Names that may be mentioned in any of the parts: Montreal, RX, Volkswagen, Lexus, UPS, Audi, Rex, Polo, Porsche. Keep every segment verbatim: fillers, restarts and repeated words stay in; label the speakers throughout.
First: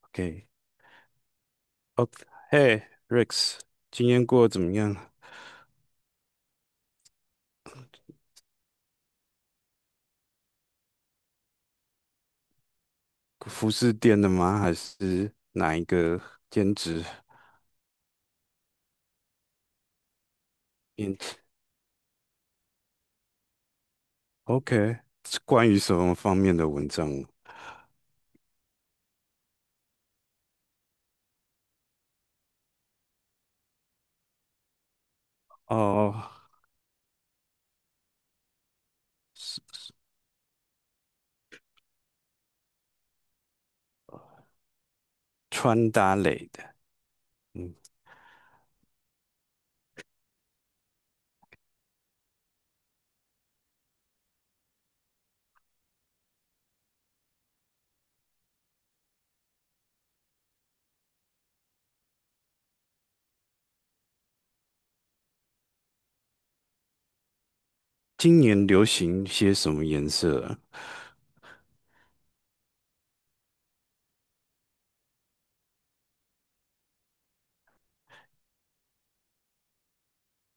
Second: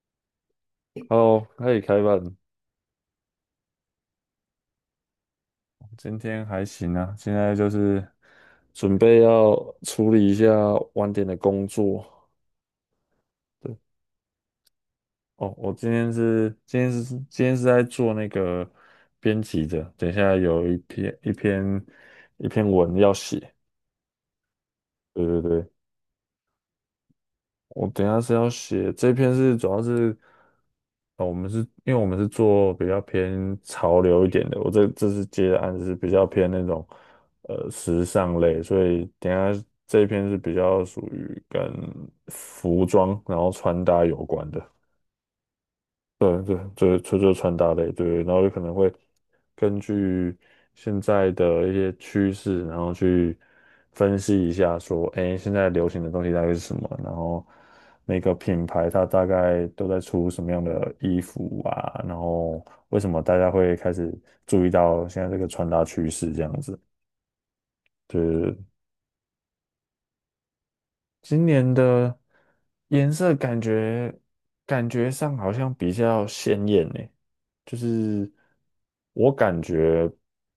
Speaker 1: OK。
Speaker 2: 哦，可以开
Speaker 1: O,
Speaker 2: 办。
Speaker 1: 嘿，Rex,今天过得怎么样？
Speaker 2: 今天还行啊，现在就是准备要处理一下晚点的工作。
Speaker 1: 服
Speaker 2: 对，
Speaker 1: 饰店的吗？还是
Speaker 2: 哦，我
Speaker 1: 哪一
Speaker 2: 今天
Speaker 1: 个
Speaker 2: 是
Speaker 1: 兼
Speaker 2: 今天是
Speaker 1: 职？
Speaker 2: 今天是在做那个编辑的，等一下有一
Speaker 1: 嗯
Speaker 2: 篇一篇一篇文要写。
Speaker 1: ，OK,
Speaker 2: 对
Speaker 1: 是
Speaker 2: 对
Speaker 1: 关
Speaker 2: 对，
Speaker 1: 于什么方面的文章？
Speaker 2: 我等一下是要写这篇是主要是，呃，我们是因为我们是做比较偏潮流一点的，我这这次接的案子是比
Speaker 1: 哦，
Speaker 2: 较偏那种呃时尚类，所以等一
Speaker 1: 是
Speaker 2: 下
Speaker 1: 是
Speaker 2: 这一篇是比较属于跟服装然后穿搭有关的。
Speaker 1: 穿搭
Speaker 2: 对
Speaker 1: 类
Speaker 2: 对
Speaker 1: 的。
Speaker 2: 就这就是穿搭
Speaker 1: 嗯，
Speaker 2: 类，对，然后有可能会根据现在的一些趋势，然后去分析一下说，哎，现在流行的东西大概是什么，然后每个品牌它大概都在出什么样的衣服啊，然后为什么大家会开始注意到现在这个穿搭趋势这样子，
Speaker 1: 今
Speaker 2: 对
Speaker 1: 年流行些什么颜色啊？
Speaker 2: 今年的颜色感觉感觉上好像比较鲜艳呢，就是我感觉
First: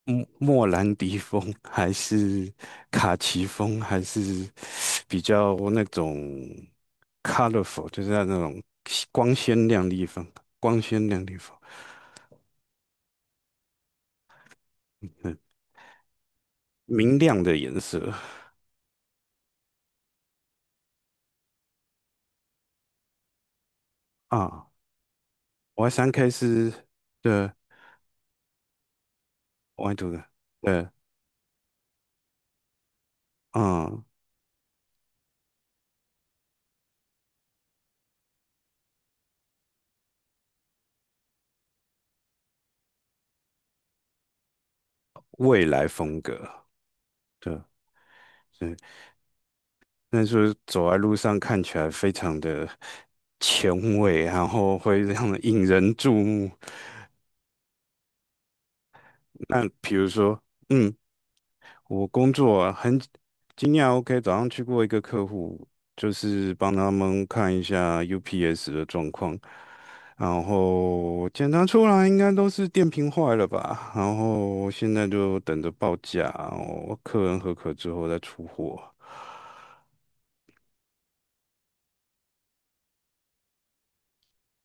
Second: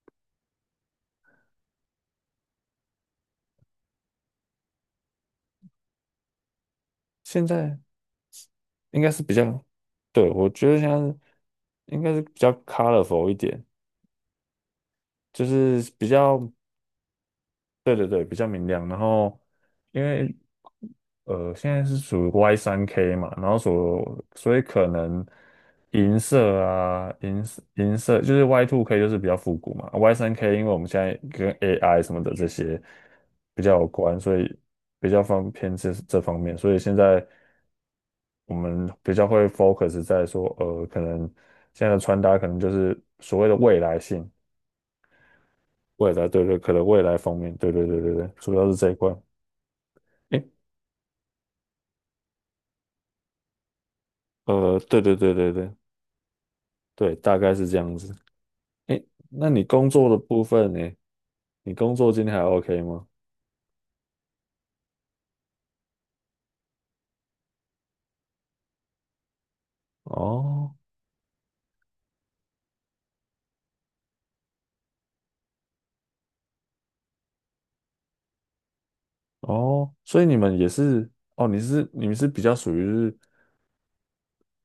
Speaker 1: 莫莫兰迪风还是卡其风，还是比较那种
Speaker 2: 现在
Speaker 1: colorful,就是那种
Speaker 2: 应该是比
Speaker 1: 光
Speaker 2: 较，
Speaker 1: 鲜亮丽风，
Speaker 2: 对，我觉得
Speaker 1: 光
Speaker 2: 现
Speaker 1: 鲜
Speaker 2: 在
Speaker 1: 亮丽风，
Speaker 2: 应该是比较 colorful 一点，
Speaker 1: 嗯，
Speaker 2: 就是比较，
Speaker 1: 明亮的颜
Speaker 2: 对对
Speaker 1: 色
Speaker 2: 对，比较明亮。然后因为呃，现在是属于 Y 三 K 嘛，然后所所以
Speaker 1: 啊。
Speaker 2: 可能
Speaker 1: 我三
Speaker 2: 银
Speaker 1: K
Speaker 2: 色
Speaker 1: 是
Speaker 2: 啊，银
Speaker 1: 的，
Speaker 2: 色银色就是 Y t K 就是比较复古
Speaker 1: 我
Speaker 2: 嘛
Speaker 1: 爱读
Speaker 2: ，Y
Speaker 1: 的，
Speaker 2: 三 K 因为我
Speaker 1: 对，
Speaker 2: 们现在跟 A I 什么的这些比较有
Speaker 1: 嗯，
Speaker 2: 关，所以比较方偏这这方面，所以现在我们比较会 focus 在说，呃，可能现在的穿搭可能就是所谓的未来性，
Speaker 1: 未来
Speaker 2: 未
Speaker 1: 风
Speaker 2: 来
Speaker 1: 格，
Speaker 2: 对对，可能未来方面，
Speaker 1: 对，
Speaker 2: 对对对对对，主要是
Speaker 1: 对，
Speaker 2: 这一块，
Speaker 1: 那就
Speaker 2: 诶，
Speaker 1: 是走在路上看起来非常的前卫，然
Speaker 2: 呃，
Speaker 1: 后
Speaker 2: 对
Speaker 1: 会
Speaker 2: 对
Speaker 1: 让
Speaker 2: 对
Speaker 1: 人
Speaker 2: 对
Speaker 1: 引
Speaker 2: 对
Speaker 1: 人注目。
Speaker 2: 对，大概是这样子。哎，那你
Speaker 1: 那
Speaker 2: 工
Speaker 1: 比
Speaker 2: 作
Speaker 1: 如
Speaker 2: 的
Speaker 1: 说。
Speaker 2: 部分呢？
Speaker 1: 嗯，
Speaker 2: 你工
Speaker 1: 我
Speaker 2: 作今
Speaker 1: 工
Speaker 2: 天还
Speaker 1: 作啊
Speaker 2: OK
Speaker 1: 很
Speaker 2: 吗？
Speaker 1: 经验 OK,早上去过一个客户，就是帮他们看一下 U P S 的状况，然
Speaker 2: 哦
Speaker 1: 后检查出来应该都是电瓶坏了吧，然后现在就等着报价，然后客人合格之后再出货。
Speaker 2: 哦，所以你们也是哦，你是你们是比较属于是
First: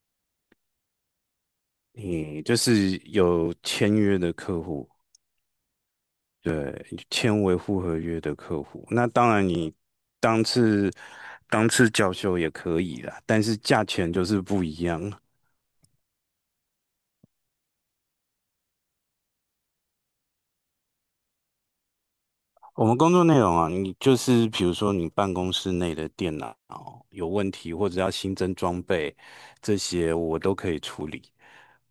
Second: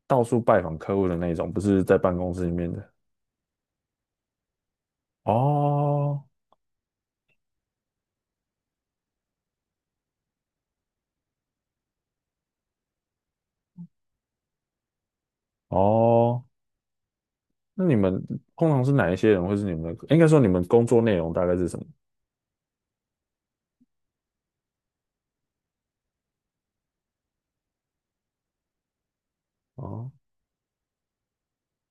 Speaker 2: 到处拜访客户的那一种，不是在办公
Speaker 1: 你
Speaker 2: 室里
Speaker 1: 就
Speaker 2: 面的。
Speaker 1: 是有签约的客户，
Speaker 2: 哦
Speaker 1: 对，签维护合约的客户，那当然你当次当次叫修也可以啦，但是价钱就是不一样。
Speaker 2: 哦，那你们通常是哪一些人，或是你们的，应该说你们工作内容大概是什么？
Speaker 1: 我们工作内容啊，你就是比如说你办公室内的电脑有问题，或者要新增装备，这
Speaker 2: 哦
Speaker 1: 些我都可以处理，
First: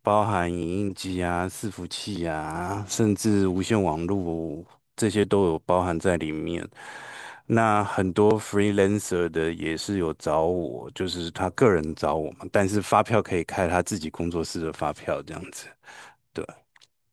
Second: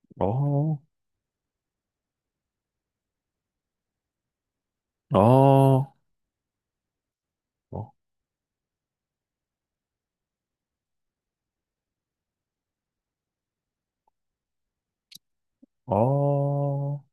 Speaker 1: 包含影
Speaker 2: 哦
Speaker 1: 印机啊、伺服器啊，甚至无线网络这些都有包
Speaker 2: 哦
Speaker 1: 含在里面。那
Speaker 2: 哦
Speaker 1: 很多 freelancer 的也是有找我，就是他个人找我嘛，但是发票可以开他自己工作室的发票这样子。对，
Speaker 2: 哦，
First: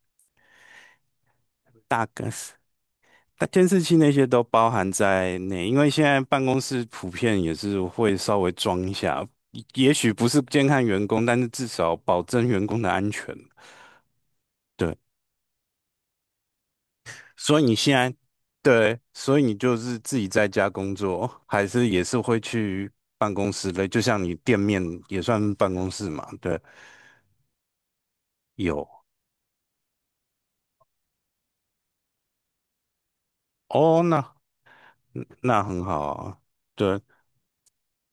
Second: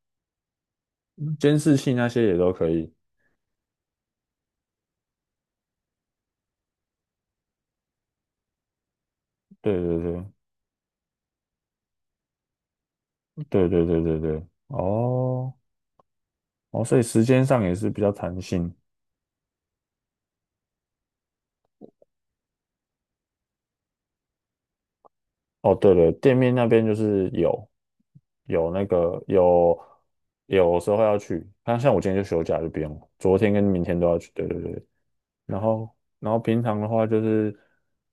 Speaker 2: 监视器那
Speaker 1: 大
Speaker 2: 些
Speaker 1: 概
Speaker 2: 也都可以。
Speaker 1: 那监视器那些都包含在内，因为现在办公室普遍也是会稍微装一下，也
Speaker 2: 对
Speaker 1: 也
Speaker 2: 对
Speaker 1: 许
Speaker 2: 对
Speaker 1: 不是监看员工，但是至少保证员工的安全。
Speaker 2: 对对对对对，
Speaker 1: 对，
Speaker 2: 哦哦，所以时间
Speaker 1: 所
Speaker 2: 上
Speaker 1: 以
Speaker 2: 也
Speaker 1: 你
Speaker 2: 是
Speaker 1: 现
Speaker 2: 比较
Speaker 1: 在，
Speaker 2: 弹性。
Speaker 1: 对，所以你就是自己在家工作，还是也是会去办公室的，就像你店面也算办
Speaker 2: 哦，
Speaker 1: 公
Speaker 2: 对
Speaker 1: 室
Speaker 2: 了，
Speaker 1: 嘛，
Speaker 2: 店面
Speaker 1: 对，
Speaker 2: 那边就是有有那
Speaker 1: 有
Speaker 2: 个有有时候要去，像像我今天就休假就不用了昨天跟明天
Speaker 1: 哦，
Speaker 2: 都要去。
Speaker 1: 那
Speaker 2: 对对对，然
Speaker 1: 那很
Speaker 2: 后
Speaker 1: 好
Speaker 2: 然后
Speaker 1: 啊，
Speaker 2: 平常的
Speaker 1: 对，
Speaker 2: 话就是，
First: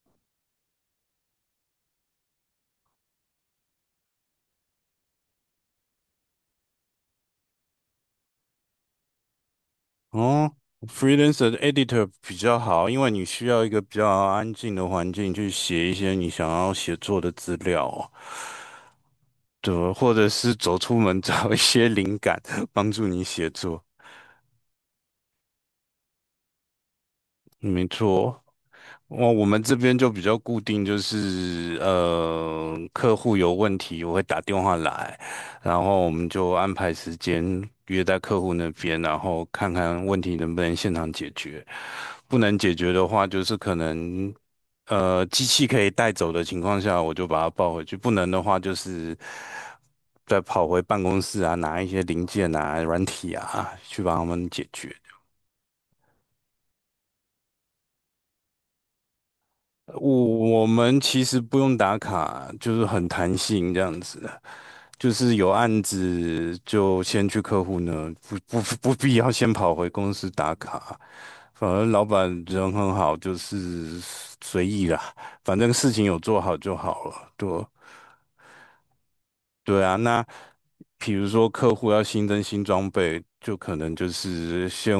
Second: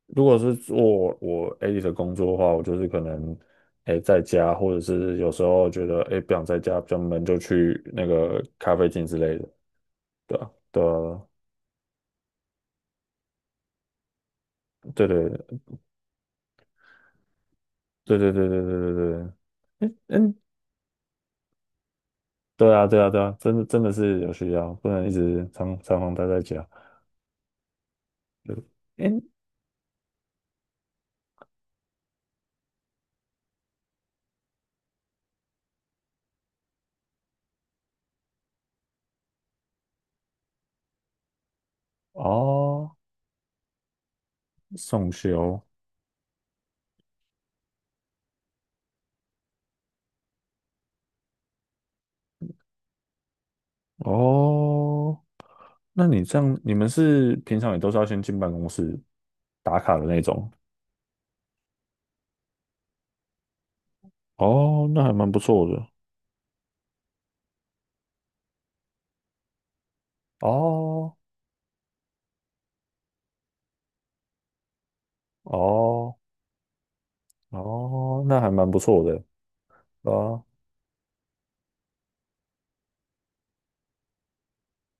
Speaker 2: 如果是做我 a l 的工作的话，我就是可能哎在家，或者是有时候觉得哎不想在家比较闷，就去那个咖啡厅之类的。对啊，
Speaker 1: 哦
Speaker 2: 对啊，
Speaker 1: ，freelancer 的 editor 比较好，因为你需要一个比较安静的
Speaker 2: 对
Speaker 1: 环境去
Speaker 2: 对
Speaker 1: 写一些你想要写作的资料哦，
Speaker 2: 对对对对对对对。哎，
Speaker 1: 对，或
Speaker 2: 诶
Speaker 1: 者
Speaker 2: 嗯
Speaker 1: 是走出门 找一些灵感，
Speaker 2: 对啊，
Speaker 1: 帮
Speaker 2: 对
Speaker 1: 助
Speaker 2: 啊，对
Speaker 1: 你
Speaker 2: 啊，
Speaker 1: 写
Speaker 2: 真的真
Speaker 1: 作。
Speaker 2: 的是有需要，不能一直常常常待在家。
Speaker 1: 没错
Speaker 2: 对，哎，
Speaker 1: 哦，我我们这边就比较固定，就是呃，客户有问题我会打电话来，然后我们就安排时间约在客户那边，然后看看问题能不能现场解决。不能解决
Speaker 2: 哦，
Speaker 1: 的话，就是可能
Speaker 2: 送
Speaker 1: 呃机
Speaker 2: 修，
Speaker 1: 器可以带走的情况下，我就把它抱回去；不能的话，就是再跑回办公室啊，拿一些零件啊、软体啊，去帮他们解决。
Speaker 2: 哦，那你这样，你们是平常也都是要先进办公室打卡的那种？
Speaker 1: 我我们其实不用打卡，就是很弹性这样子，
Speaker 2: 哦，那
Speaker 1: 就
Speaker 2: 还蛮
Speaker 1: 是
Speaker 2: 不
Speaker 1: 有
Speaker 2: 错
Speaker 1: 案
Speaker 2: 的。
Speaker 1: 子就先去客户呢，不不不必要先跑回公司打卡，
Speaker 2: 哦，
Speaker 1: 反而老板人很好，就是随意啦，反正事情
Speaker 2: 哦，
Speaker 1: 有做好就好了，对
Speaker 2: 哦，那还蛮不错的。
Speaker 1: 对啊，那
Speaker 2: 啊，
Speaker 1: 比如说客户要新增新装备，就可能就是先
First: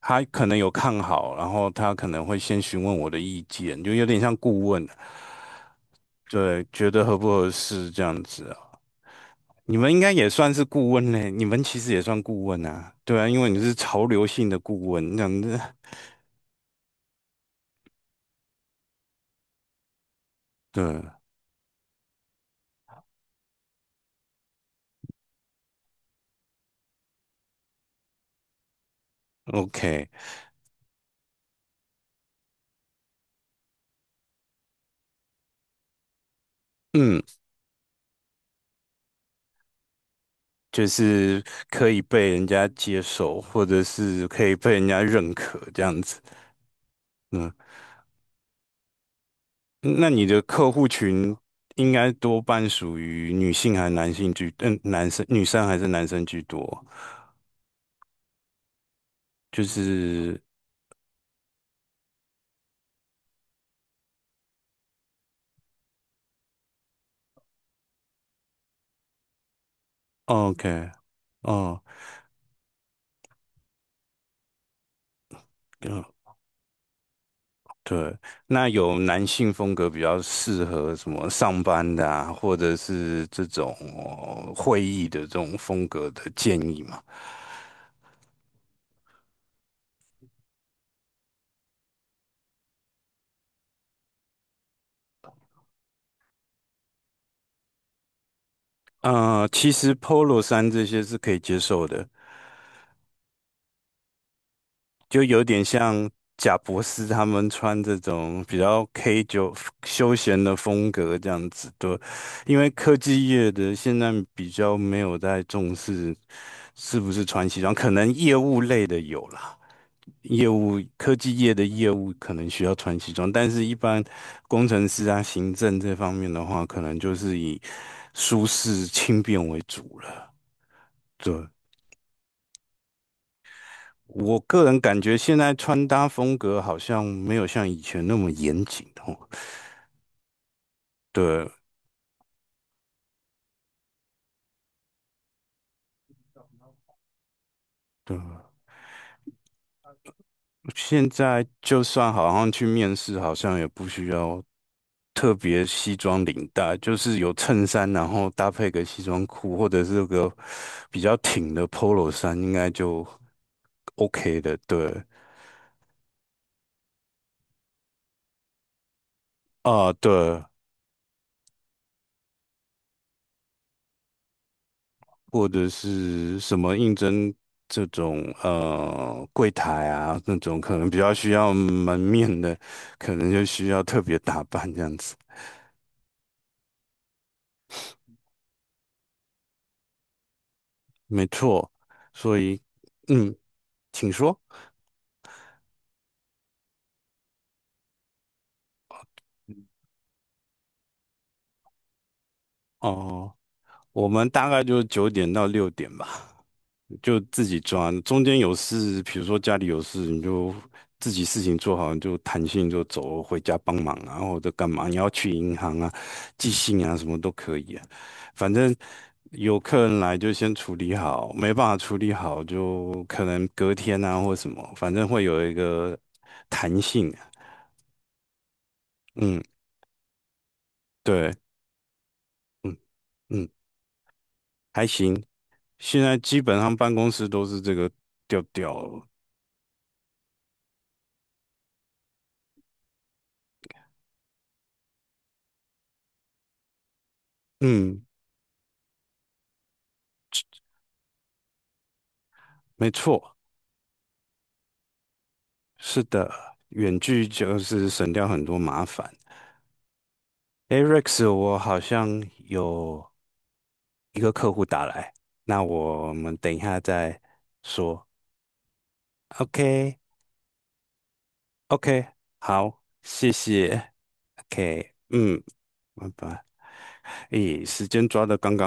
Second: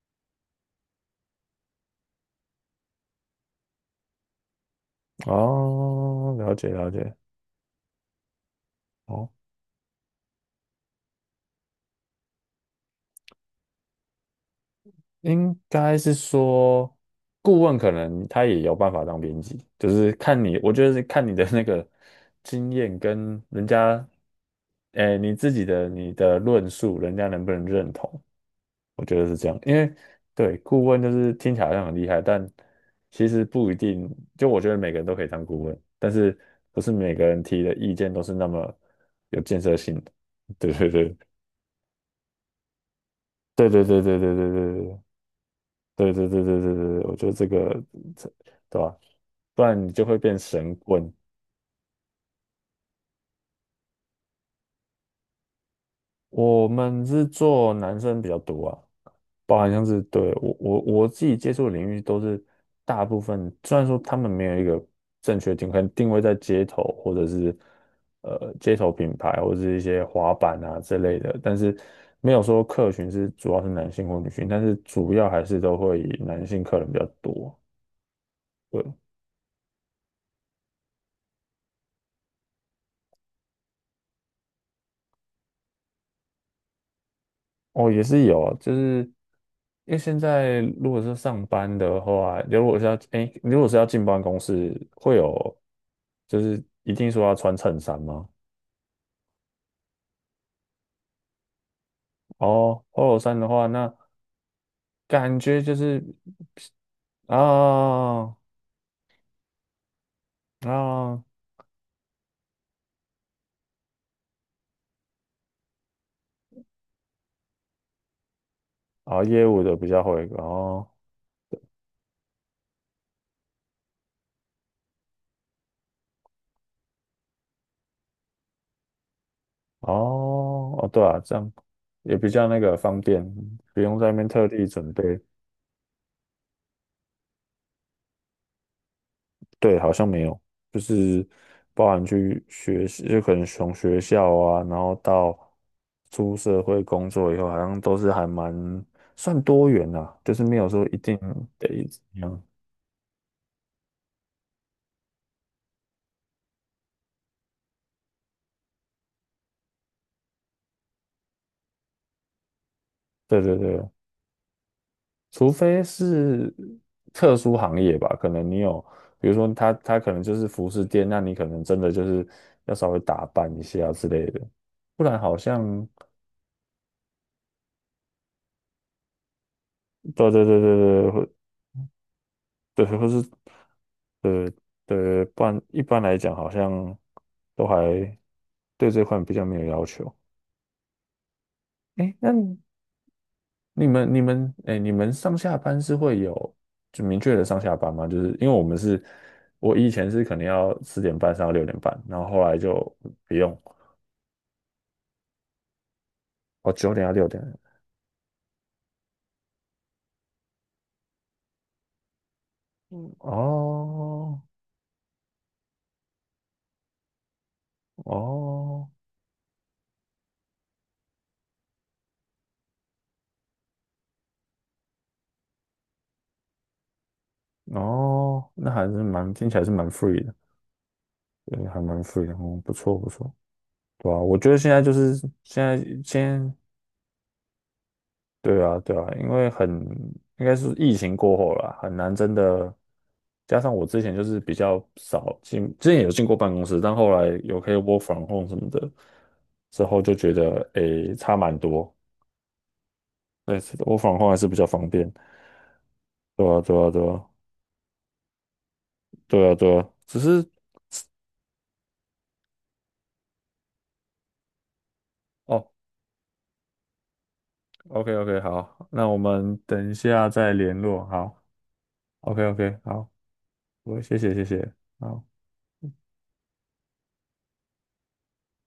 Speaker 1: 他可能有看好，然后他可能会先询问我的意见，就有点像顾问。
Speaker 2: 哦，了
Speaker 1: 对，
Speaker 2: 解了
Speaker 1: 觉得
Speaker 2: 解。
Speaker 1: 合不合适这样子啊？
Speaker 2: 哦，
Speaker 1: 你们应该也算是顾问嘞，你们其实也算顾问啊，对啊，因为你是潮流性的顾问这样
Speaker 2: 应
Speaker 1: 子，
Speaker 2: 该是说，顾问可能他也有办法当编辑，就是看你，我觉得是
Speaker 1: 对
Speaker 2: 看你的那个经验跟人家，哎，你自己的你的论述，人家能不能认同？我觉得是这样，因为
Speaker 1: ，OK,
Speaker 2: 对顾问就是听起来好像很厉害，但其实不一定。就我觉得每个人都可以当顾问，但是不是每
Speaker 1: 嗯，
Speaker 2: 个人提的意见都是那么有建设性的。对
Speaker 1: 就
Speaker 2: 对对
Speaker 1: 是可以被人家接受，或
Speaker 2: 对对
Speaker 1: 者
Speaker 2: 对对
Speaker 1: 是
Speaker 2: 对
Speaker 1: 可
Speaker 2: 对
Speaker 1: 以
Speaker 2: 对
Speaker 1: 被人
Speaker 2: 对。
Speaker 1: 家认可这样
Speaker 2: 对
Speaker 1: 子，
Speaker 2: 对对对对对，我觉得这
Speaker 1: 嗯，
Speaker 2: 个这对吧？不然你就
Speaker 1: 那
Speaker 2: 会
Speaker 1: 你
Speaker 2: 变
Speaker 1: 的客
Speaker 2: 神
Speaker 1: 户
Speaker 2: 棍。
Speaker 1: 群应该多半属于女性还是男性居，嗯，男生、女生还是男生居多？
Speaker 2: 我们是做男生比较多啊，包
Speaker 1: 就
Speaker 2: 含像是对
Speaker 1: 是
Speaker 2: 我我我自己接触的领域都是大部分，虽然说他们没有一个正确定，可能定位在街头或者是呃街头品牌或者是一些滑板啊
Speaker 1: OK,
Speaker 2: 之类的，但是
Speaker 1: 哦。
Speaker 2: 没有说客群是主要是男性或女性，但是主要还是都会以男性客人比较多。
Speaker 1: 对，那有男性风格比较适合什么上班的啊，或者是这种呃会议的这种风格的建议吗？
Speaker 2: 哦，也是有，就是因为现在如果是上班的话，如果是要哎，如果是要进办公室，会有就是一定说要穿衬衫吗？
Speaker 1: 呃，其实 Polo 衫这些是可以接受的，
Speaker 2: 哦，polo 衫的话，那
Speaker 1: 就
Speaker 2: 感
Speaker 1: 有
Speaker 2: 觉
Speaker 1: 点
Speaker 2: 就是
Speaker 1: 像贾博斯他们穿这
Speaker 2: 啊
Speaker 1: 种比较 K 九休闲的风格
Speaker 2: 啊
Speaker 1: 这样子，对，因为科技业的现在比较没有在重视是不是穿西装，可能业务类的
Speaker 2: 啊，
Speaker 1: 有
Speaker 2: 业
Speaker 1: 啦。
Speaker 2: 务的比较会
Speaker 1: 业务
Speaker 2: 哦
Speaker 1: 科技业的业务可能需要穿西装，但是一般工程师啊、行政这方面的话，可能就是以舒适轻便为主了。
Speaker 2: 哦哦，对啊，这
Speaker 1: 对，
Speaker 2: 样也比较那个方便，不用在那边
Speaker 1: 我
Speaker 2: 特
Speaker 1: 个
Speaker 2: 地
Speaker 1: 人
Speaker 2: 准
Speaker 1: 感觉
Speaker 2: 备。
Speaker 1: 现在穿搭风格好像没有像以前那么严谨哦。
Speaker 2: 对，好像没有，就是
Speaker 1: 对
Speaker 2: 包含去学习，就可能从学校啊，然后到出社会工作以后，好像都是
Speaker 1: 对，
Speaker 2: 还蛮算多元啦、啊，就是没有说一
Speaker 1: 现
Speaker 2: 定
Speaker 1: 在就
Speaker 2: 得怎
Speaker 1: 算好
Speaker 2: 样。
Speaker 1: 像去面试，好像也不需要特别西装领带，就是有衬衫，然后搭配个西装裤，或者是个比较挺的 polo 衫，应该就
Speaker 2: 对对对，
Speaker 1: OK 的。对，
Speaker 2: 除非是特殊行业吧，可能你有，比如说他
Speaker 1: 啊，
Speaker 2: 他可能就
Speaker 1: 对，
Speaker 2: 是服饰店，那你可能真的就是要稍微打扮一下之类的，不然好
Speaker 1: 或者
Speaker 2: 像
Speaker 1: 是什么应征这种呃柜台啊，
Speaker 2: 对
Speaker 1: 那
Speaker 2: 对对对
Speaker 1: 种可能比
Speaker 2: 对，
Speaker 1: 较
Speaker 2: 会
Speaker 1: 需要门面的，
Speaker 2: 对，或
Speaker 1: 可
Speaker 2: 是
Speaker 1: 能就需要特别打扮这样子。
Speaker 2: 对，不然一般来讲好像都还对这块比较没有要求。
Speaker 1: 没错，
Speaker 2: 哎，那
Speaker 1: 所以嗯，
Speaker 2: 你
Speaker 1: 请
Speaker 2: 们你
Speaker 1: 说。
Speaker 2: 们哎，你们上下班是会有就明确的上下班吗？就是因为我们是，我以前是可能要四点半上到六点半，然后后来就
Speaker 1: 哦，
Speaker 2: 不用，
Speaker 1: 我们大概就九点到六点吧，
Speaker 2: 哦，九点到
Speaker 1: 就
Speaker 2: 六点，
Speaker 1: 自己抓。中间有事，比如说家里有事，你就自己事情做好，你就弹性就
Speaker 2: 嗯，
Speaker 1: 走回家帮忙啊，或
Speaker 2: 哦
Speaker 1: 者干嘛？你要去银行啊、寄信啊，什么都可以啊。反正
Speaker 2: 哦
Speaker 1: 有客人来就先处理好，没办法处理好就可能隔天啊或什么，反正会有一个弹性啊。
Speaker 2: 哦，那还是蛮
Speaker 1: 嗯，
Speaker 2: 听起来是蛮 free 的，
Speaker 1: 对，
Speaker 2: 对，还蛮 free 的，嗯，不
Speaker 1: 嗯
Speaker 2: 错不错。
Speaker 1: 嗯，
Speaker 2: 对啊，我觉得现在
Speaker 1: 还
Speaker 2: 就是
Speaker 1: 行。
Speaker 2: 现在，
Speaker 1: 现在基
Speaker 2: 先。
Speaker 1: 本上办公室都是这个调
Speaker 2: 对啊，
Speaker 1: 调
Speaker 2: 对啊，
Speaker 1: 了，
Speaker 2: 因为很，应该是疫情过后啦，很难真的。加上我之前就是比较少进，之前有进过办公室，但后来有可以 w o
Speaker 1: 嗯，
Speaker 2: r 什么的，之后就觉得诶差蛮多。
Speaker 1: 没错，
Speaker 2: 对 w o r 还是比较方便。
Speaker 1: 是的，
Speaker 2: 对啊，对啊，
Speaker 1: 远
Speaker 2: 对啊，
Speaker 1: 距就是省掉很多麻烦。
Speaker 2: 对啊，对啊。只是
Speaker 1: 诶 r e x 我好像有一个客户打来，那
Speaker 2: 哦
Speaker 1: 我们等一下再说。
Speaker 2: ，OK OK，好，那我们等一
Speaker 1: OK,OK,
Speaker 2: 下再联络。好，OK OK，
Speaker 1: 好，
Speaker 2: 好，
Speaker 1: 谢谢。
Speaker 2: 我谢谢谢谢，
Speaker 1: OK,
Speaker 2: 好。
Speaker 1: 嗯，拜拜。咦，时间抓的刚刚。